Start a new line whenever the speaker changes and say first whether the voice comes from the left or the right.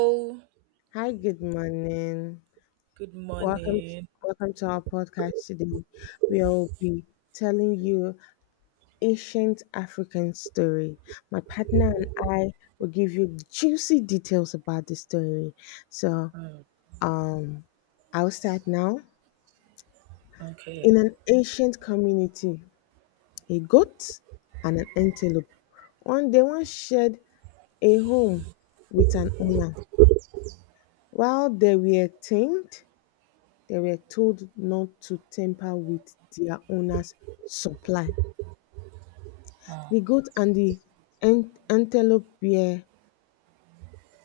right: Oh,
left: Hi, good morning.
right: good
left: Welcome to,
right: morning.
left: welcome to our podcast today. We'll be telling you ancient African story. My partner and I will give you juicy details about the story. So,
right: Mm,
left: um, I'll start now. In
right: okay.
left: an ancient community, a goat and an antelope. One day, one shared a home with an owner. While they were tamed, they were told not to tamper with their owner's supply. The goat and the an- antelope were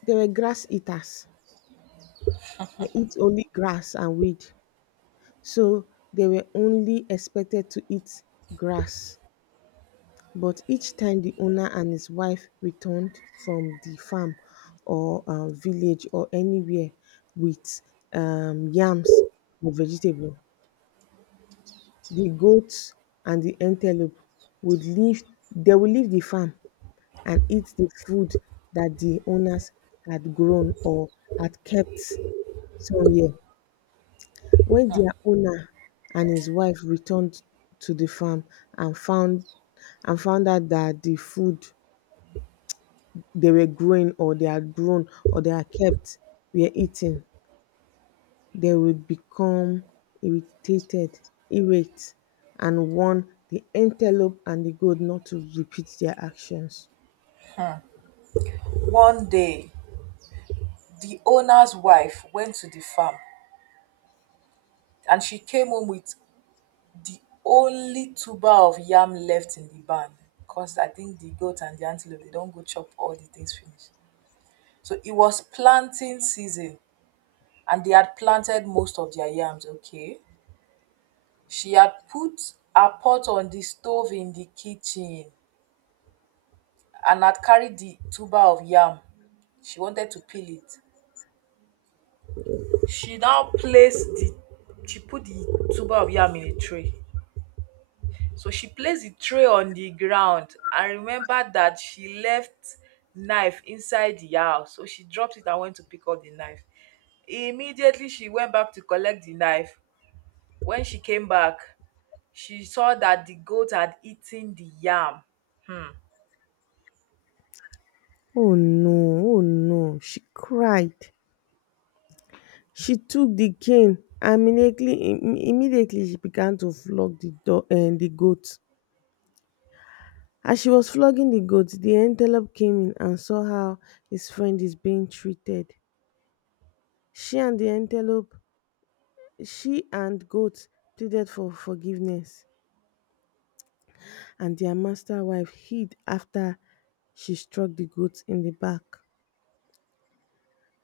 left: they were grass eaters. They eat only grass and weed. So they were only expected to eat grass. But each time the owner and his wife returned from the farm or village or anywhere with yams or vegetable, the goats and the antelope would leave they will leave the farm and eat the food that the owners had grown or had kept somewhere. When their owner and his wife returned to the farm and found and found out that the food they were growing or they had grown or they had kept were eaten, they would become irritated, irate, and warn the antelope and the goat not to repeat their actions.
right: One day, the owner's wife went to the farm, and she came home with the only tuber of yam left in the barn, because I think the goat and the antelope, they don't go chop all the things finish. So it was planting season, and they had planted most of their yams, okay? She had put her pot on the stove in the kitchen and had carried the tuber of yam. She wanted to peel it. she now placed the she put the tuber of yam in a tray. So she placed the tray on the ground and remembered that she left knife inside the house. So she dropped it and went to pick up the knife. Immediately she went back to collect the knife. When she came back, she saw that the goat had eaten the yam. Hmm,
left: Oh no, oh no, she cried. She took the cane and immediately she began to flog the goat. As she was flogging the goat, the antelope came in and saw how his friend is being treated. She and the antelope, she and goat pleaded for forgiveness. And their master wife hid after she struck the goat in the back.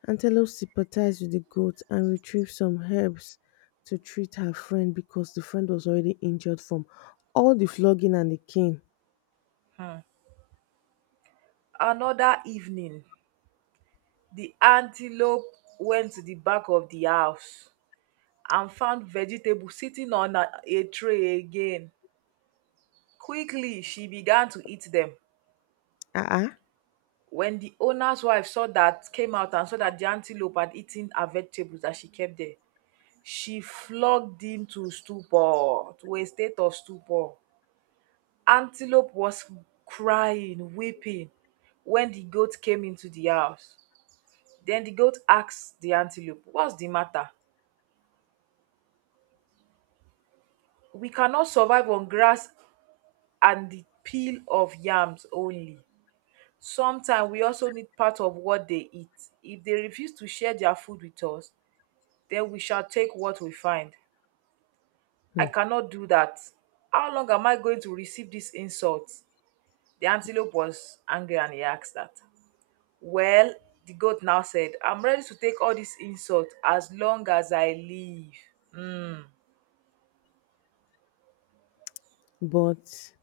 left: Antelope sympathized with the goat and retrieved some herbs to treat her friend because the friend was already injured from all the flogging and the cane.
right: hmm. Another evening, the antelope went to the back of the house and found vegetables sitting on a tray again. Quickly, she began to eat them.
left: Ah,
right: When the owner's wife saw that, came out and saw that the antelope had eaten her vegetables that she kept there, she flogged him to stupor, to a state of stupor. Antelope was crying, weeping when the goat came into the house. Then the goat asked the antelope, "What's the matter? We cannot survive on grass and the peel of yams only. Sometimes we also need part of what they eat. If they refuse to share their food with us, then we shall take what we find."
left: uh
right: "I cannot do that. How long am I going to receive this insult?" The antelope was angry and he asked that. Well, the goat now said, "I'm ready to take all this insult as long as I live." Hmm,
left: but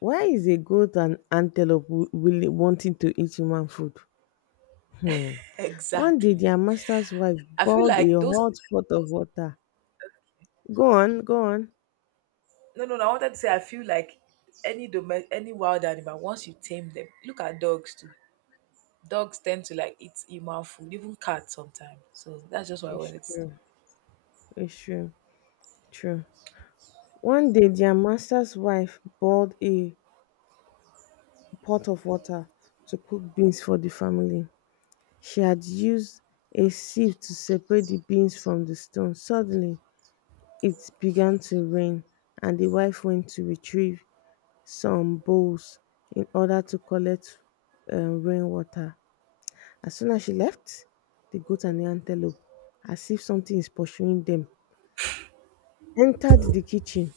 left: why is a goat and antelope wanting to eat human food? Hmm. One day,
right: exactly.
left: their master's wife
right: I feel
left: boiled a
right: like those.
left: hot pot of water. Go on, go on.
right: No, no, no. I wanted to say I feel like any dome, any wild animal. Once you tame them, look at dogs too. Dogs tend to like eat human food, even cats sometimes. So that's just what I
left: It's
right: wanted to say.
left: true. It's true. True. One day their master's wife boiled a pot of water to cook beans for the family. She had used a sieve to separate the beans from the stones. Suddenly, it began to rain, and the wife went to retrieve some bowls in order to collect rainwater. As soon as she left, the goat and the antelope, as if something is pursuing them, entered the kitchen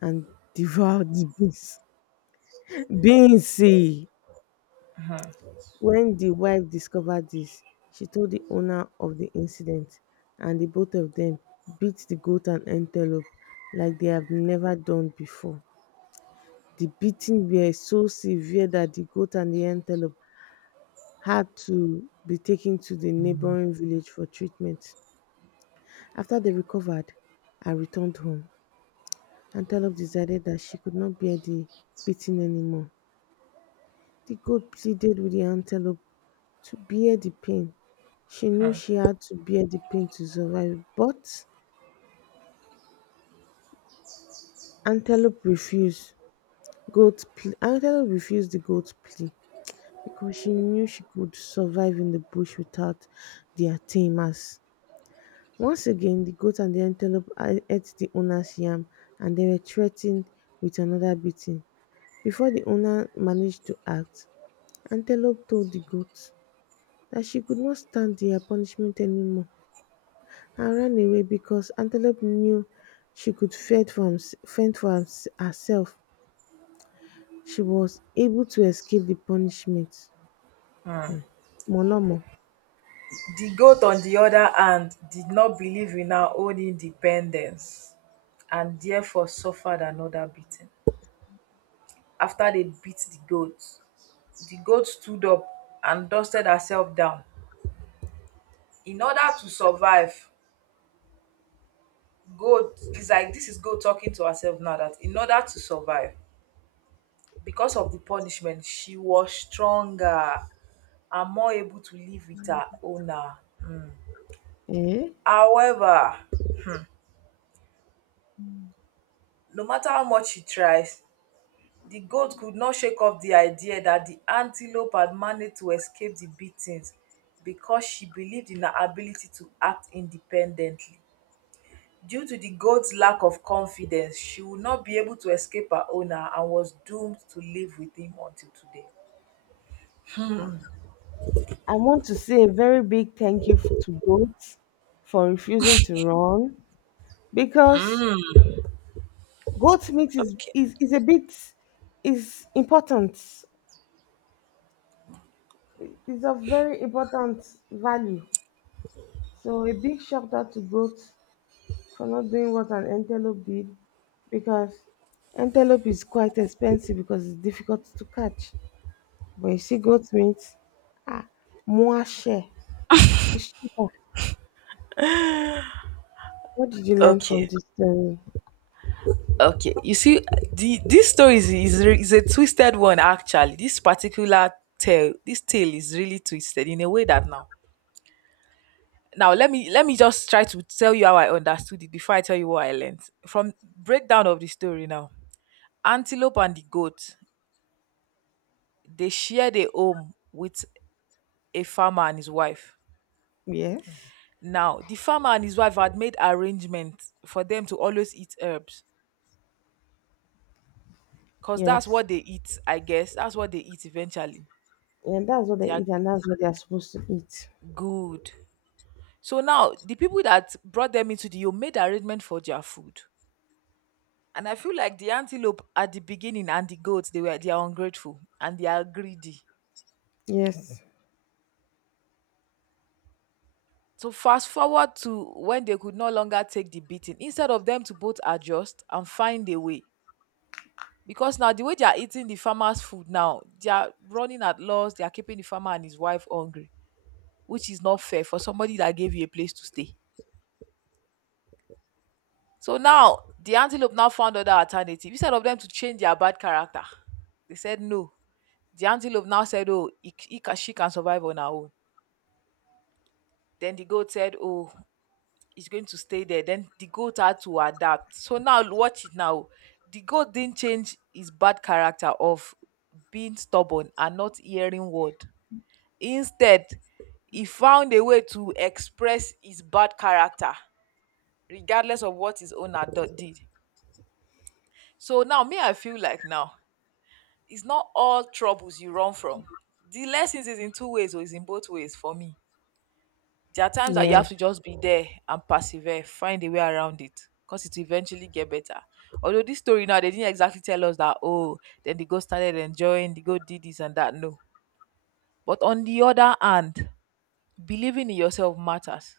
left: and devoured the beans. Beans! Eh. When the wife discovered this, she told the owner of the incident, and the both of them beat the goat and antelope like they have never done before. The beating were so severe that the goat and the antelope had to be taken to the neighboring village for treatment. After they recovered and returned home, Antelope decided that she could not bear the beating anymore. The goat pleaded with the antelope to bear the pain. She knew she had to bear the pain to survive, but Antelope refused. Goat plea. Antelope refused the goat's plea because she knew she could survive in the bush without their tamers. Once again, the goat and the antelope ate the owner's yam and they were threatened with another beating. Before the owner managed to act, Antelope told the goat that she could not stand their punishment anymore and ran away because antelope knew she could fend for herself. She was able to escape the punishment. Molomo,
right: The goat, on the other hand, did not believe in her own independence and therefore suffered another beating. After they beat the goat stood up and dusted herself down. In order to survive, goat is like, this is goat talking to herself now, that in order to survive, because of the punishment, she was stronger and more able to live with her owner.
left: eh?
right: However, no matter how much he tries, the goat could not shake off the idea that the antelope had managed to escape the beatings because she believed in her ability to act independently. Due to the goat's lack of confidence, she would not be able to escape her owner and was doomed to live with him until today.
left: I want to say a very big thank you to goats for refusing to run because goat meat
right: Okay,
left: is a bit is important. It's of very important value. So a big shout out to goats for not doing what an antelope did because antelope is quite expensive because it's difficult to catch. But you see, goat meat, ah, more share. It's cheaper. What did you learn from
right: okay,
left: this story?
right: okay. You see, the this story is a twisted one actually. This tale is really twisted in a way that now, let me just try to tell you how I understood it before I tell you what I learned from breakdown of the story. Now, antelope and the goat, they shared a home with a farmer and his wife.
left: Yes,
right: Now the farmer and his wife had made arrangements for them to always eat herbs, because that's
left: yes.
right: what they eat, I guess that's what they eat eventually.
left: And that's what
right: They
left: they
right: are
left: eat, and that's what they are supposed to eat.
right: good. So now the people that brought them into the home made arrangement for their food. And I feel like the antelope at the beginning and the goats, they are ungrateful and they are greedy.
left: Yes,
right: So fast forward to when they could no longer take the beating, instead of them to both adjust and find a way. Because now, the way they are eating the farmer's food now, they are running at loss, they are keeping the farmer and his wife hungry, which is not fair for somebody that gave you a place to stay. So now the antelope now found other alternative. Instead of them to change their bad character, they said no. The antelope now said, "Oh, she can survive on her own." Then the goat said, "Oh, he's going to stay there." Then the goat had to adapt. So now watch it now. The goat didn't change his bad character of being stubborn and not hearing word. Instead, he found a way to express his bad character, regardless of what his own adult did. So now me, I feel like now, it's not all troubles you run from. The lessons is in two ways or is in both ways for me. There are times that you
left: yes,
right: have to just be there and persevere, find a way around it because it will eventually get better. Although this story now, they didn't exactly tell us that, oh, then the girl started enjoying, the girl did this and that. No. But on the other hand, believing in yourself matters.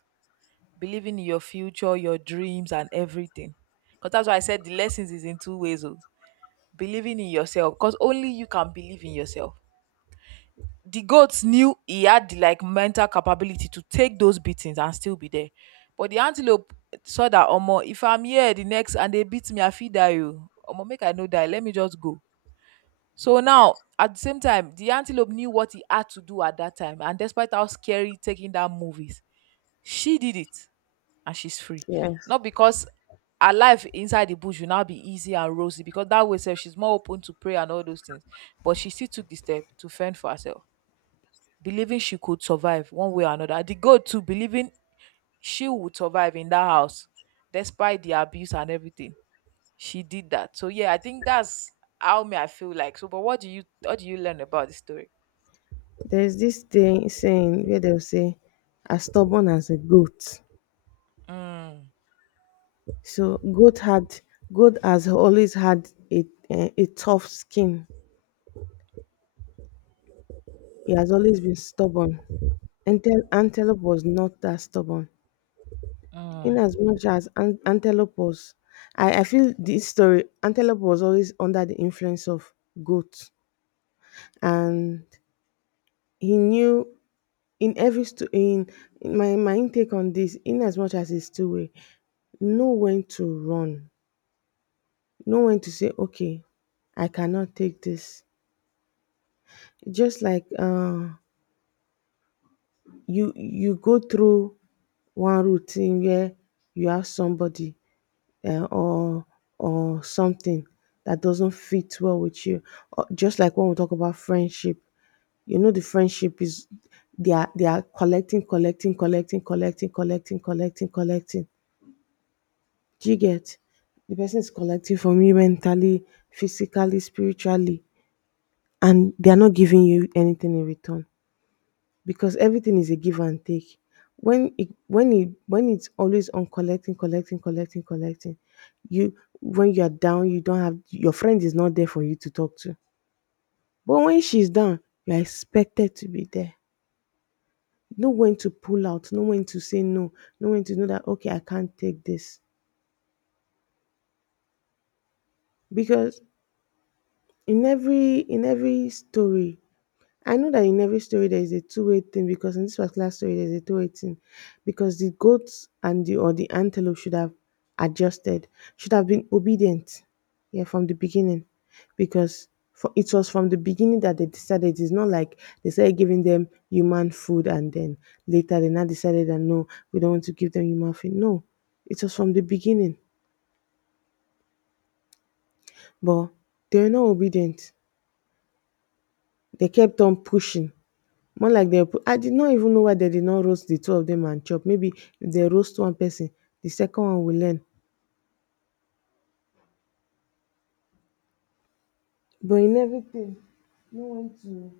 right: Believing in your future, your dreams, and everything. Because that's why I said the lessons is in two ways. Oh. Believing in yourself, because only you can believe in yourself. The goat knew he had the like mental capability to take those beatings and still be there. But the antelope saw that, omo, if I'm here the next and they beat me, I feel die you. Omo, make I no die. Let me just go. So now at the same time, the antelope knew what he had to do at that time. And despite how scary taking that move is, she did it and she's free.
left: yes.
right: Not because her life inside the bush will now be easy and rosy, because that way, sef, she's more open to prayer and all those things. But she still took the step to fend for herself, believing she could survive one way or another. And the girl too, believing she would survive in that house despite the abuse and everything. She did that. So yeah, I think that's how me I feel like. So, but what do you learn about the story?
left: There's this thing saying where they'll say, as stubborn as a goat.
right: Mm,
left: So goat has always had a tough skin. He has always been stubborn. Antelope was not that stubborn. In
right: mm.
left: as much as antelope was, I feel this story, antelope was always under the influence of goat. And he knew in every, sto- in my intake on this, in as much as he's two-way, know when to run, know when to say, okay, I cannot take this. Just like you go through one routine where you have somebody uh, or or something that doesn't fit well with you. Or just like when we talk about friendship, you know the friendship is they are collecting, collecting, collecting, collecting, collecting, collecting, collecting. Do you get? The person is collecting from you mentally, physically, spiritually, and they are not giving you anything in return. Because everything is a give and take. When it's always on collecting, collecting, collecting, collecting, you when you are down, you don't have your friend is not there for you to talk to. But when she's down, you are expected to be there. Know when to pull out, know when to say no, know when to know that okay, I can't take this. Because in every story I know that in every story there is a two-way thing because in this particular story there's a two-way thing because the goats and the or the antelope should have adjusted, should have been obedient, yeah, from the beginning because for, it was from the beginning that they decided. It's not like they started giving them human food and then later they now decided that no, we don't want to give them human food. No, it was from the beginning, but they were not obedient. They kept on pushing, more like they. Put I did not even know why they did not roast the two of them and chop. Maybe if they roast one person, the second one will learn. But in everything, no one to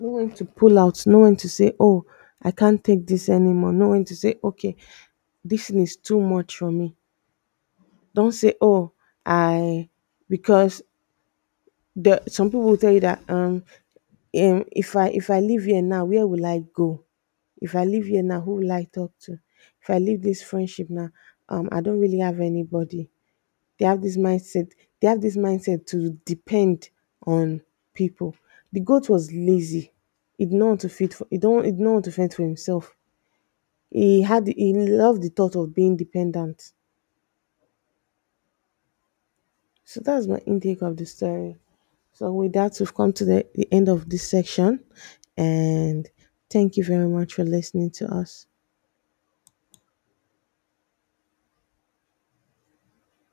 left: no one to pull out, no one to say, oh, I can't take this anymore. No one to say, okay, this thing is too much for me. Don't say, oh, I, because the some people will tell you that if I leave here now, where will I go? If I leave here now, who will I talk to? If I leave this friendship now, I don't really have anybody. They have this mindset. They have this mindset to depend on people. The goat was lazy. He did not want to feed for he don't he did not want to fend for himself. He loved the thought of being dependent. So that's my intake of the story. So with that, we've come to the end of this section, and thank you very much for listening to us.